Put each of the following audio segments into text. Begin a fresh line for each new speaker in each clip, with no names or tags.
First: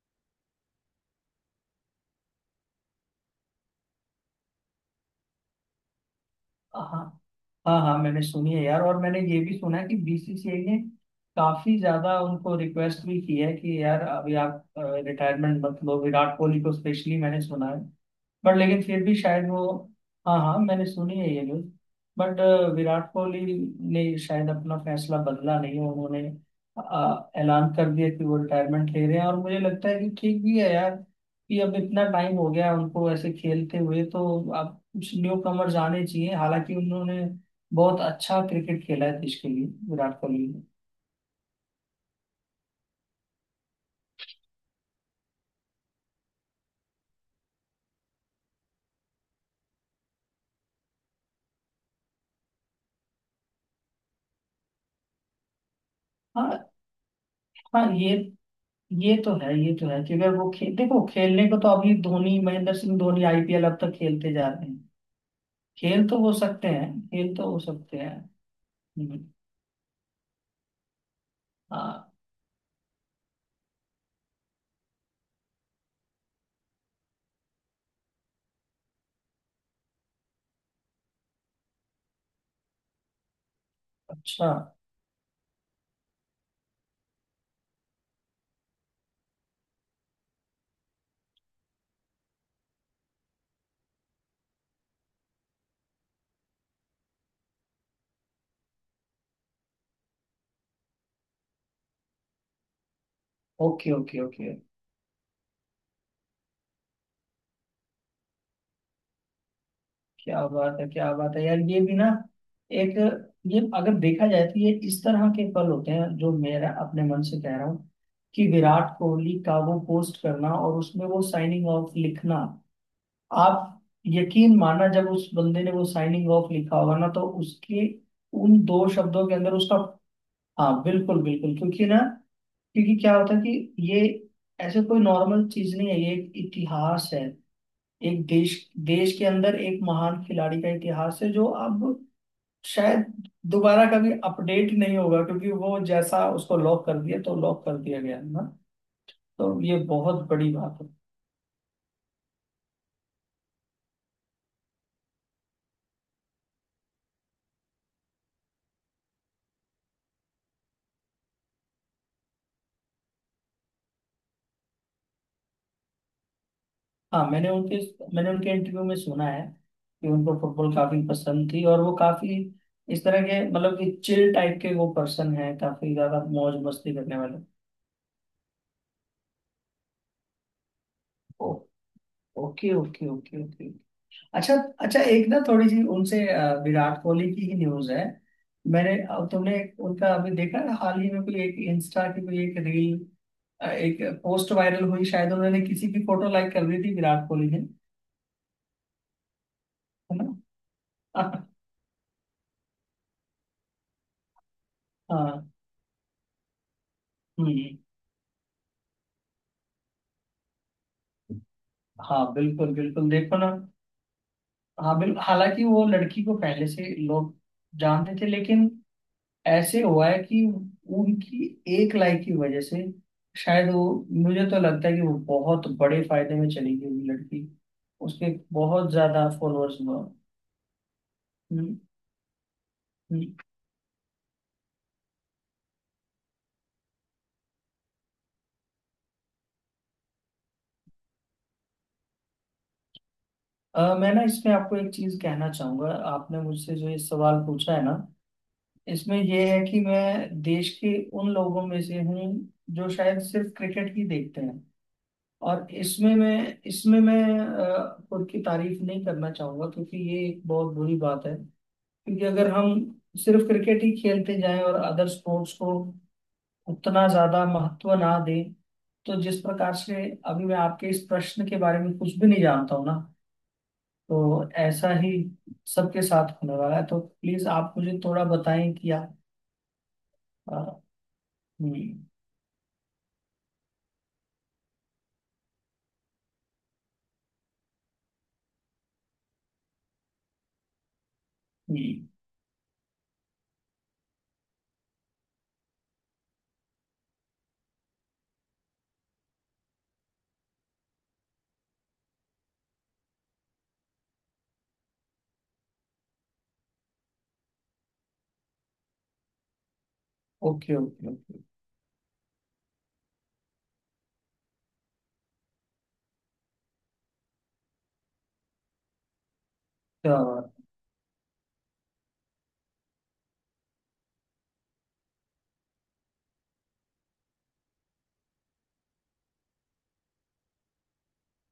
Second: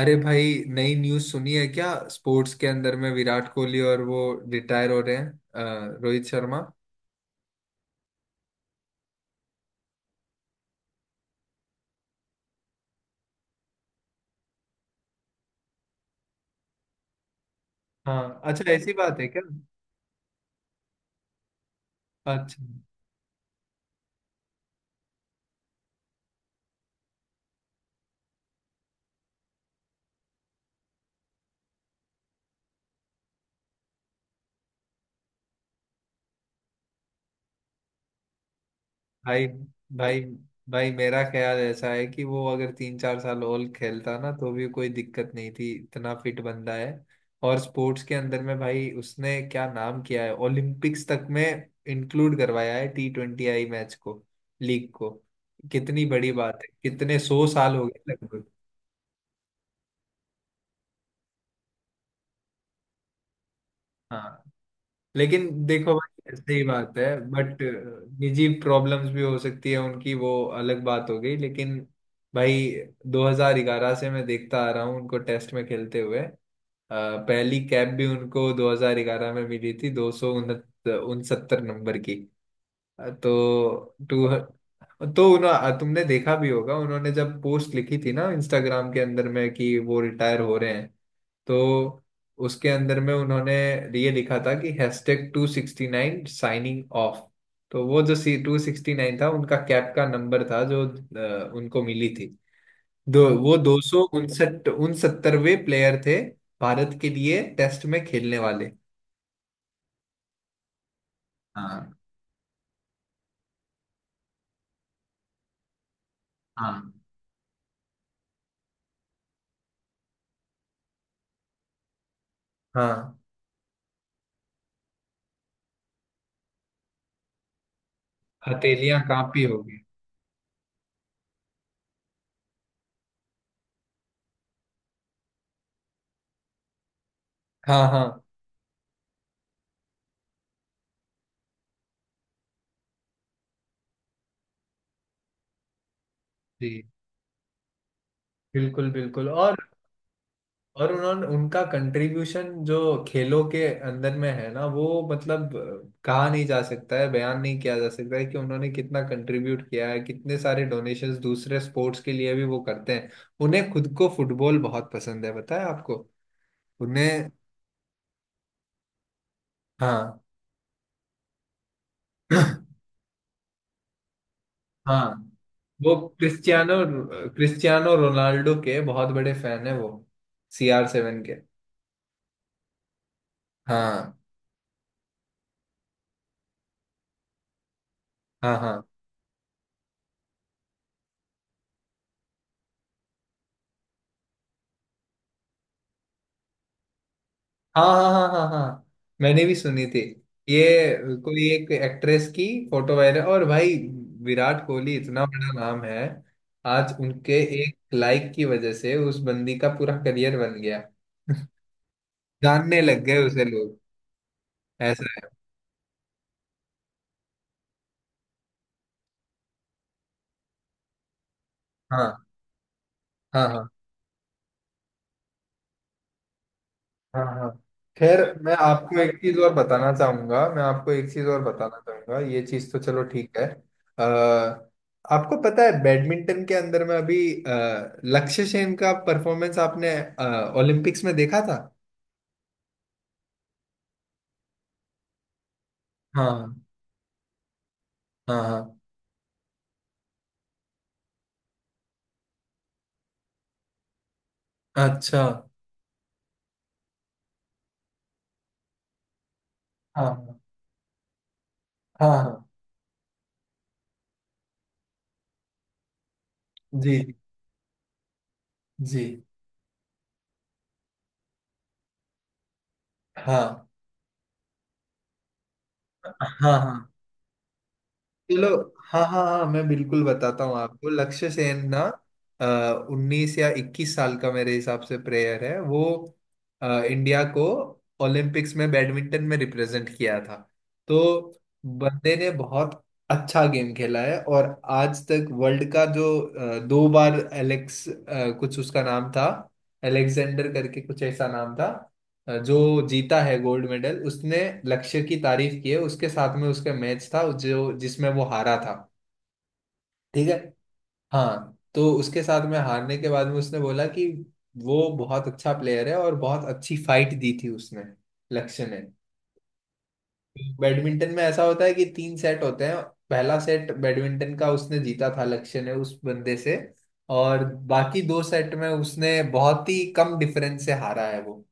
अरे भाई नई न्यूज़ सुनी है क्या स्पोर्ट्स के अंदर में विराट कोहली और वो रिटायर हो रहे हैं, रोहित शर्मा।
हाँ हाँ हाँ हाँ, मैंने सुनी है यार। और मैंने ये भी सुना है कि बीसीसीआई ने काफी ज्यादा उनको रिक्वेस्ट भी की है कि यार अभी आप रिटायरमेंट मत लो, विराट कोहली को स्पेशली मैंने सुना है।
हाँ
बट
अच्छा
लेकिन
ऐसी
फिर भी
बात है क्या।
शायद वो हाँ हाँ, मैंने सुनी है ये न्यूज। बट
अच्छा।
विराट कोहली ने शायद अपना फैसला बदला नहीं है, उन्होंने ऐलान कर दिया कि वो रिटायरमेंट ले रहे हैं। और मुझे लगता है कि ठीक भी है यार, कि अब इतना टाइम हो गया उनको ऐसे खेलते हुए। तो अब कुछ न्यू कमर्स आने चाहिए, हालांकि उन्होंने बहुत अच्छा क्रिकेट खेला है देश
भाई
के लिए,
भाई
विराट कोहली ने।
भाई मेरा ख्याल ऐसा है कि वो अगर तीन चार साल और खेलता ना तो भी कोई दिक्कत नहीं थी, इतना फिट बंदा है। और स्पोर्ट्स के अंदर में भाई उसने क्या नाम किया है, ओलंपिक्स तक में इंक्लूड करवाया है T20I मैच को, लीग को। कितनी बड़ी बात है,
हाँ
कितने सौ साल
हाँ,
हो गए
ये
लगभग।
ये तो है, ये तो है कि अगर वो देखो, खेलने को तो अभी धोनी, महेंद्र सिंह धोनी आईपीएल अब तक खेलते
हाँ,
जा रहे हैं।
लेकिन देखो
खेल तो हो
भाई सही
सकते हैं,
बात है
खेल तो
बट
हो सकते हैं।
निजी प्रॉब्लम्स भी
हम्म,
हो सकती है उनकी, वो अलग बात हो गई लेकिन।
हाँ
भाई, 2011 से मैं देखता आ रहा हूँ उनको टेस्ट में खेलते हुए। पहली कैप भी उनको 2011 में मिली थी, 270 नंबर की। अ, तो टू
अच्छा।
तो उन्हों तुमने देखा भी होगा उन्होंने जब पोस्ट लिखी थी ना इंस्टाग्राम के अंदर में कि वो रिटायर हो रहे हैं, तो उसके अंदर में उन्होंने ये लिखा था कि हैशटैग 269 साइनिंग ऑफ। तो वो जो C269 था उनका कैप का नंबर था जो उनको मिली थी। दो
ओके
सौ
ओके ओके।
उनसठ उनसत्तरवें प्लेयर थे भारत के लिए टेस्ट में खेलने वाले।
क्या बात है, क्या बात है यार, ये
हाँ
भी ना। एक, ये अगर देखा जाए तो ये इस तरह के पल होते हैं, जो मेरा
हाँ
अपने मन से कह रहा हूँ कि विराट कोहली का वो पोस्ट करना और उसमें वो साइनिंग ऑफ लिखना।
हाँ,
आप यकीन माना, जब उस बंदे ने वो साइनिंग ऑफ लिखा होगा ना, तो उसके उन दो
हथेलियां
शब्दों के
कांपी
अंदर उसका।
होगी।
हाँ बिल्कुल बिल्कुल, क्योंकि ना, क्योंकि क्या होता है कि ये ऐसे कोई नॉर्मल चीज नहीं है, ये एक इतिहास है।
हाँ हाँ।
एक देश, देश के अंदर एक महान खिलाड़ी का इतिहास है, जो अब शायद दोबारा कभी अपडेट नहीं होगा, क्योंकि वो जैसा उसको
जी,
लॉक कर दिया तो लॉक कर दिया गया ना।
बिल्कुल बिल्कुल।
तो ये बहुत बड़ी बात है।
और उन्होंने उनका कंट्रीब्यूशन जो खेलों के अंदर में है ना वो मतलब, कहा नहीं जा सकता है, बयान नहीं किया जा सकता है कि उन्होंने कितना कंट्रीब्यूट किया है। कितने सारे डोनेशंस दूसरे स्पोर्ट्स के लिए भी वो करते हैं। उन्हें खुद को फुटबॉल बहुत पसंद है, पता है आपको
हाँ
उन्हें।
मैंने उनके इंटरव्यू में सुना है कि
हाँ।
उनको फुटबॉल काफी पसंद थी। और वो काफी इस तरह के, मतलब कि चिल टाइप के वो
हाँ,
पर्सन है,
वो
काफी ज्यादा मौज
क्रिस्टियानो
मस्ती करने वाले।
क्रिस्टियानो रोनाल्डो के बहुत बड़े फैन है वो, CR7 के।
ओ- ओके ओके ओके ओके।
हाँ
अच्छा। अच्छा, एक ना थोड़ी सी उनसे विराट कोहली की ही न्यूज है।
हाँ हाँ
मैंने, अब तुमने उनका अभी देखा है हाल ही में, कोई एक इंस्टा की कोई एक रील, एक पोस्ट वायरल हुई? शायद उन्होंने किसी की फोटो लाइक कर दी थी विराट कोहली ने,
हाँ हाँ। हाँ हाँ हाँ, मैंने भी सुनी थी
है
ये, कोई
ना?
एक एक्ट्रेस की फोटो वायरल। और भाई विराट कोहली इतना
हाँ।
बड़ा नाम है, आज उनके एक
हम्म।
लाइक की वजह से उस बंदी का पूरा करियर बन गया।
हाँ बिल्कुल
जानने लग
बिल्कुल,
गए
देखो
उसे
ना।
लोग।
हाँ
ऐसा
बिल्कुल,
है।
हालांकि वो लड़की को पहले से लोग जानते थे, लेकिन ऐसे हुआ है कि उनकी एक लाइक
हाँ
की वजह से
हाँ हाँ
शायद वो, मुझे तो लगता है कि वो बहुत बड़े फायदे में चली गई वो
हाँ
लड़की,
हाँ। खैर,
उसके बहुत ज्यादा फॉलोअर्स हुआ।
मैं आपको एक चीज और
हम्म,
बताना चाहूंगा। ये चीज तो चलो
हम्म।
ठीक है। आ, आपको पता है बैडमिंटन के अंदर में अभी अ, लक्ष्य सेन का परफॉर्मेंस आपने, ओलंपिक्स में देखा था।
मैं ना इसमें आपको एक चीज कहना चाहूंगा। आपने
हाँ
मुझसे जो ये सवाल पूछा है ना,
हाँ हाँ।
इसमें ये है कि मैं देश के उन लोगों में से हूँ जो शायद सिर्फ क्रिकेट ही देखते हैं।
अच्छा।
और इसमें मैं खुद की तारीफ नहीं करना चाहूंगा, क्योंकि ये
हाँ
एक बहुत बुरी बात है।
हाँ
क्योंकि
हाँ।
अगर हम सिर्फ क्रिकेट ही खेलते जाएं और अदर स्पोर्ट्स को
जी
उतना ज्यादा महत्व ना दें,
जी।
तो जिस प्रकार से अभी मैं आपके इस प्रश्न के बारे में कुछ भी नहीं जानता हूं ना,
हाँ
तो ऐसा ही सबके साथ
हाँ
होने
हाँ,
वाला है। तो प्लीज आप मुझे थोड़ा
चलो।
बताएं कि
हाँ
आप।
हाँ हाँ, मैं बिल्कुल बताता हूँ
अ,
आपको। लक्ष्य सेन ना
हम्म।
19 या 21 साल का मेरे हिसाब से प्लेयर है वो। , इंडिया को ओलंपिक्स में बैडमिंटन में रिप्रेजेंट किया था। तो
हम्म।
बंदे ने बहुत अच्छा गेम खेला है। और आज तक वर्ल्ड का जो, दो बार कुछ उसका नाम था, एलेक्जेंडर करके कुछ ऐसा नाम था जो जीता है गोल्ड मेडल, उसने लक्ष्य की तारीफ की है। उसके साथ में उसका मैच था जो जिसमें वो हारा था, ठीक है।
Okay okay okay.
हाँ, तो उसके साथ में हारने के बाद में उसने बोला कि वो बहुत अच्छा प्लेयर है और बहुत अच्छी फाइट दी थी उसने, लक्ष्य ने।
क्या बात।
बैडमिंटन में ऐसा होता है कि 3 सेट होते हैं। पहला सेट बैडमिंटन का उसने जीता था, लक्ष्य ने उस बंदे से। और बाकी 2 सेट में उसने बहुत ही कम डिफरेंस से हारा है वो।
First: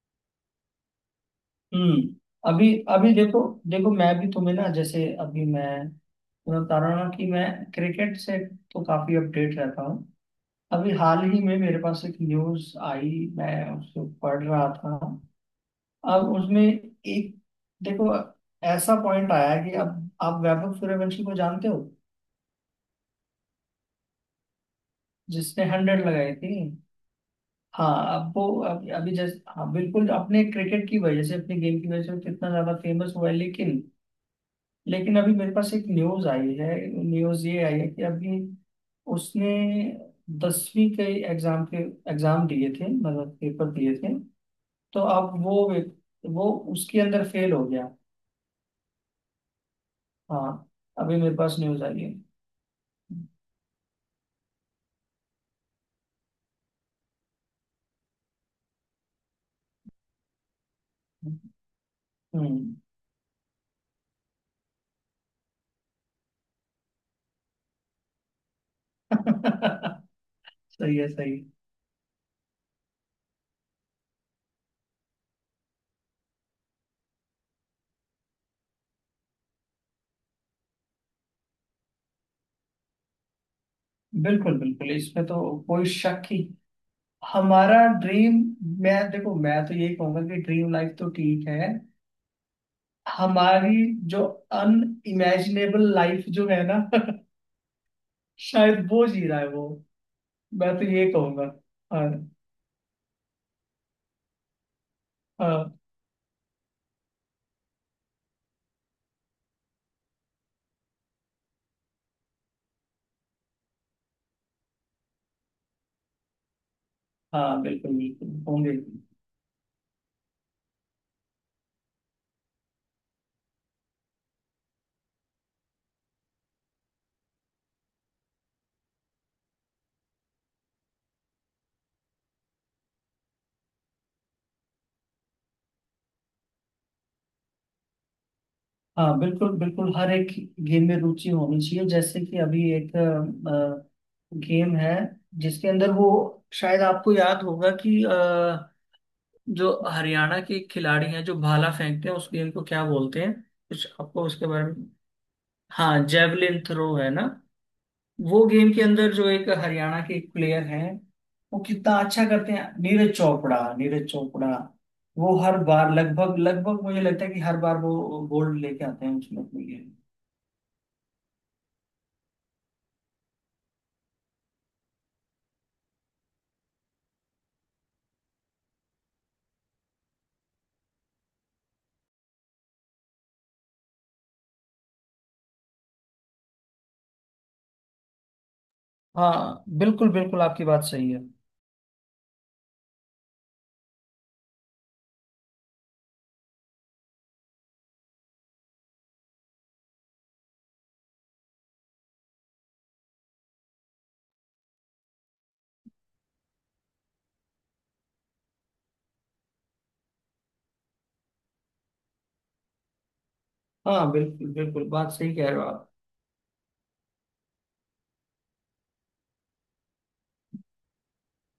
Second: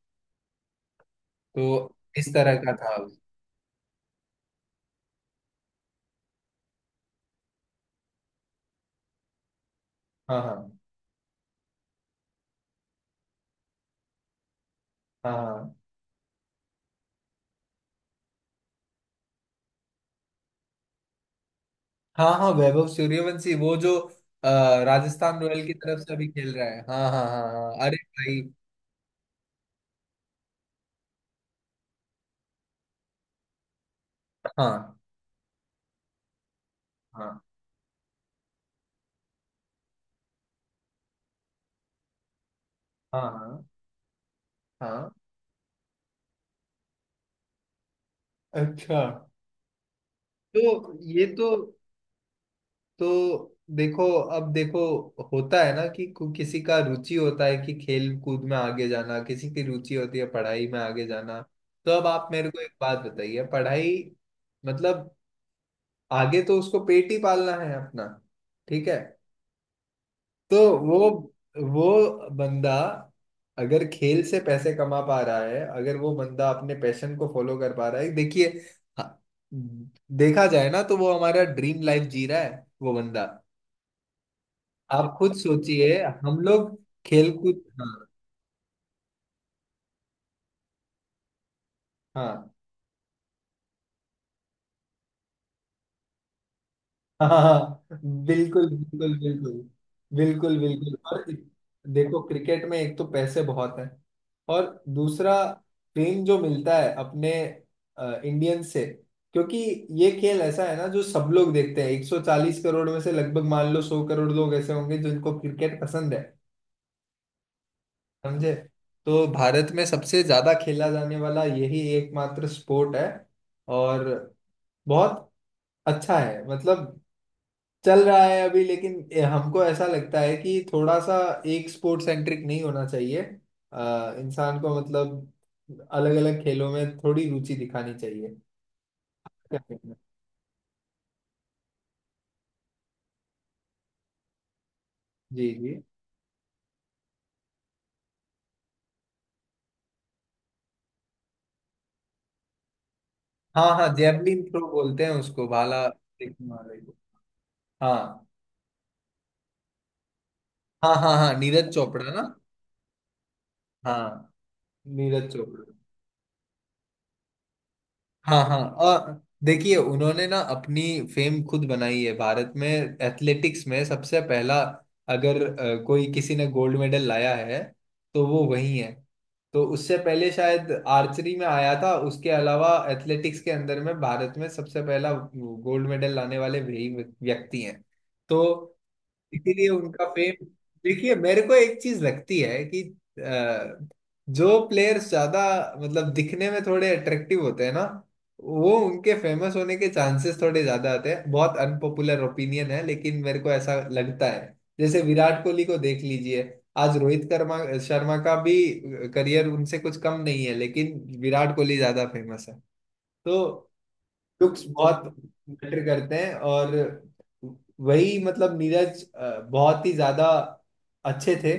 तो
हम्म।
इस तरह
अभी,
का था
अभी
उस-
देखो, देखो मैं भी तुम्हें ना, जैसे अभी मैं तुम्हें बता रहा हूं ना कि मैं क्रिकेट से तो काफी अपडेट रहता हूँ।
हाँ हाँ
अभी हाल ही में मेरे पास एक न्यूज आई, मैं उसको पढ़ रहा था।
हाँ हाँ
अब उसमें एक, देखो, ऐसा पॉइंट आया कि अब आप वैभव सूर्यवंशी को जानते हो,
हाँ हाँ, वैभव सूर्यवंशी वो जो अ, राजस्थान
जिसने
रॉयल की तरफ
100
से अभी
लगाई
खेल
थी?
रहा है। हाँ हाँ हाँ हाँ हाँ।
हाँ,
अरे
अब
भाई,
वो अभी जैसे, हाँ बिल्कुल, अपने क्रिकेट की वजह से अपने गेम की वजह से वो कितना ज्यादा फेमस हुआ है। लेकिन,
हाँ
लेकिन अभी मेरे पास एक न्यूज आई है।
हाँ
न्यूज ये आई है कि अभी उसने 10वीं के एग्जाम के एग्जाम दिए थे,
हाँ
मतलब
हाँ
पेपर दिए थे। तो
हाँ।
अब वो उसके अंदर फेल हो गया।
अच्छा।
हाँ,
तो
अभी
ये
मेरे
तो
पास न्यूज आई है।
तो देखो, अब देखो, होता है ना कि किसी का रुचि होता है कि खेल कूद में आगे जाना, किसी की रुचि होती है पढ़ाई में आगे जाना। तो अब आप मेरे को एक
हम्म।
बात बताइए, पढ़ाई मतलब आगे तो उसको पेट ही पालना है अपना, ठीक है। तो
सही
वो
है, सही है।
वो बंदा अगर खेल से पैसे कमा पा रहा है, अगर वो बंदा अपने पैशन को फॉलो कर पा रहा है, देखिए, हाँ, देखा जाए ना तो वो हमारा ड्रीम लाइफ जी रहा है वो बंदा।
बिल्कुल बिल्कुल,
आप
इसमें
खुद
तो कोई
सोचिए
शक ही।
हम लोग, खेल कूद।
हमारा
हाँ
ड्रीम, मैं देखो मैं तो यही कहूंगा कि ड्रीम लाइफ तो ठीक है,
हाँ।
हमारी जो अनइमेजिनेबल लाइफ जो है ना,
हाँ, बिल्कुल
शायद वो
बिल्कुल।
जी रहा है
बिल्कुल
वो।
बिल्कुल
मैं तो
बिल्कुल।
ये
और
कहूंगा। हाँ।
देखो क्रिकेट में एक तो पैसे बहुत हैं, और दूसरा
हाँ,
फेम जो मिलता है अपने इंडियन से, क्योंकि ये खेल ऐसा है ना जो सब लोग देखते हैं। 140 करोड़ में से लगभग मान लो 100 करोड़ लोग ऐसे होंगे जिनको क्रिकेट पसंद है,
हाँ बिल्कुल बिल्कुल
समझे।
होंगे।
तो भारत में सबसे ज्यादा खेला जाने वाला यही एकमात्र स्पोर्ट है। और बहुत अच्छा है, मतलब चल रहा है अभी। लेकिन हमको ऐसा लगता है कि थोड़ा सा एक स्पोर्ट सेंट्रिक नहीं होना चाहिए, इंसान को। मतलब अलग अलग खेलों में थोड़ी रुचि दिखानी चाहिए।
हाँ बिल्कुल
क्या कहना
बिल्कुल,
है?
हर एक गेम में रुचि होनी चाहिए। जैसे कि अभी एक गेम है,
जी
जिसके
जी।
अंदर वो, शायद आपको याद होगा कि जो हरियाणा के खिलाड़ी हैं जो भाला फेंकते हैं, उस गेम को क्या बोलते हैं?
हाँ हाँ,
कुछ आपको
जैवलिन
उसके बारे
थ्रो
में?
बोलते हैं उसको, भाला
हाँ
फेंकने
जेवलिन
वाले को।
थ्रो है ना।
हाँ
वो गेम के अंदर जो एक हरियाणा के एक प्लेयर हैं,
हाँ हाँ हाँ,
वो
नीरज
कितना
चोपड़ा ना।
अच्छा करते हैं, नीरज चोपड़ा, नीरज
हाँ,
चोपड़ा।
नीरज
वो हर
चोपड़ा।
बार, लगभग लगभग मुझे लगता है कि हर बार वो
हाँ हाँ,
गोल्ड लेके आते
और
हैं उसमें अपने
देखिए
लिए।
उन्होंने ना अपनी फेम खुद बनाई है। भारत में एथलेटिक्स में सबसे पहला अगर, कोई किसी ने गोल्ड मेडल लाया है तो वो वही है। तो उससे पहले शायद आर्चरी में आया था, उसके अलावा एथलेटिक्स के अंदर में भारत में सबसे पहला गोल्ड मेडल लाने वाले वही व्यक्ति हैं। तो
हाँ
इसीलिए उनका
बिल्कुल बिल्कुल,
फेम,
आपकी बात सही
देखिए
है।
मेरे को एक चीज लगती है कि अ, जो प्लेयर्स ज्यादा मतलब दिखने में थोड़े अट्रैक्टिव होते हैं ना, वो उनके फेमस होने के चांसेस थोड़े ज्यादा आते हैं। बहुत अनपॉपुलर ओपिनियन है लेकिन मेरे को ऐसा लगता है। जैसे विराट कोहली को देख लीजिए, आज रोहित कर्मा शर्मा का भी करियर उनसे कुछ कम नहीं है, लेकिन विराट कोहली ज्यादा फेमस है। तो
हाँ बिल्कुल
लुक्स
बिल्कुल,
बहुत
बात सही कह रहे हो
मैटर
आप।
करते हैं। और वही मतलब नीरज, बहुत ही ज्यादा अच्छे थे।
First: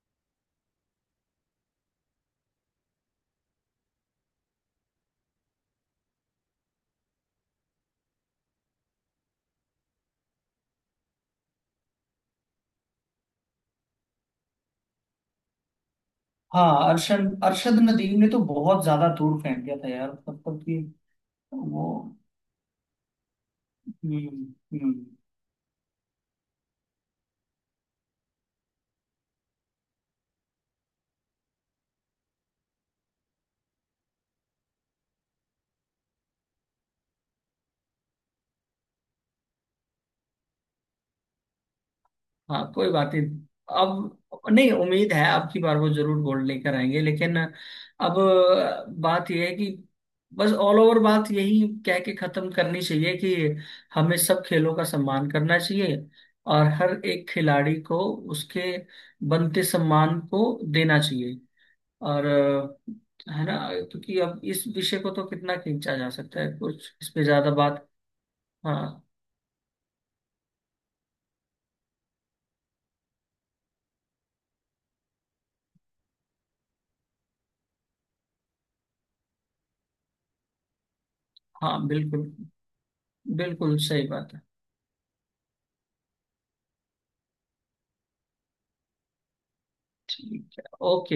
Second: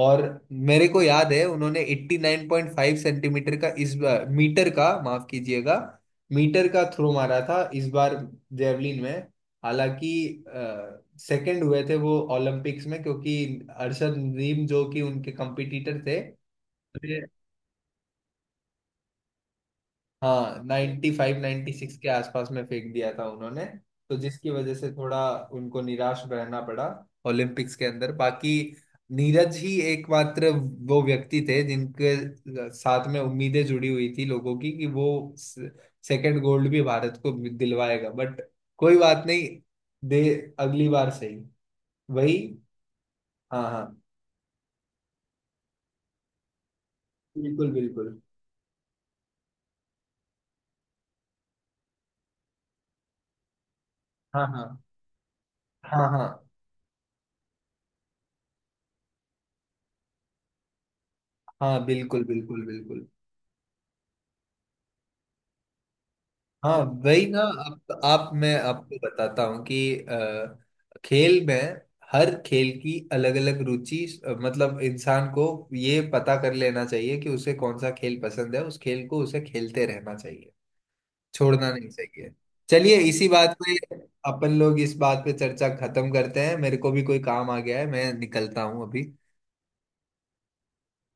और मेरे को याद है उन्होंने 89.5 सेंटीमीटर का इस बार मीटर का, माफ कीजिएगा, मीटर का थ्रो मारा था इस बार जेवलिन में। हालांकि सेकंड हुए थे वो ओलंपिक्स में, क्योंकि अरशद नदीम जो कि उनके कंपटीटर थे,
हाँ, अरशद अरशद नदीम ने तो बहुत ज्यादा दूर फेंक दिया था यार,
हाँ
मतलब कि
नाइन्टी फाइव नाइन्टी
वो।
सिक्स के आसपास में फेंक दिया था उन्होंने। तो
हम्म।
जिसकी वजह से
हम्म।
थोड़ा उनको निराश रहना पड़ा ओलंपिक्स के अंदर। बाकी नीरज ही एकमात्र वो व्यक्ति थे जिनके साथ में उम्मीदें जुड़ी हुई थी लोगों की, कि वो सेकंड गोल्ड भी भारत को दिलवाएगा, बट कोई बात नहीं। दे, अगली बार सही। वही,
हाँ कोई बात नहीं,
हाँ हाँ,
अब नहीं, उम्मीद है अब की बार वो जरूर गोल्ड लेकर आएंगे। लेकिन
बिल्कुल बिल्कुल।
अब बात यह है कि बस ऑल ओवर बात यही कह के खत्म करनी चाहिए कि हमें सब
हाँ
खेलों
हाँ
का सम्मान करना चाहिए।
हाँ हाँ
और हर एक खिलाड़ी को उसके बनते सम्मान को देना चाहिए।
हाँ, बिल्कुल
और
बिल्कुल बिल्कुल।
है ना, क्योंकि अब इस विषय को तो कितना खींचा जा सकता है,
हाँ
कुछ इस पे
वही ना।
ज्यादा बात।
आप, मैं आपको
हाँ।
बताता हूँ कि, खेल में हर खेल की अलग अलग रुचि, मतलब इंसान को ये पता कर लेना चाहिए कि उसे कौन सा खेल पसंद है, उस खेल को उसे खेलते रहना चाहिए, छोड़ना
हाँ
नहीं चाहिए।
बिल्कुल
चलिए, इसी बात पे
बिल्कुल, सही बात है।
अपन लोग इस बात पे चर्चा खत्म करते हैं। मेरे को भी कोई काम आ गया है, मैं निकलता हूँ अभी।
ठीक है। ओके।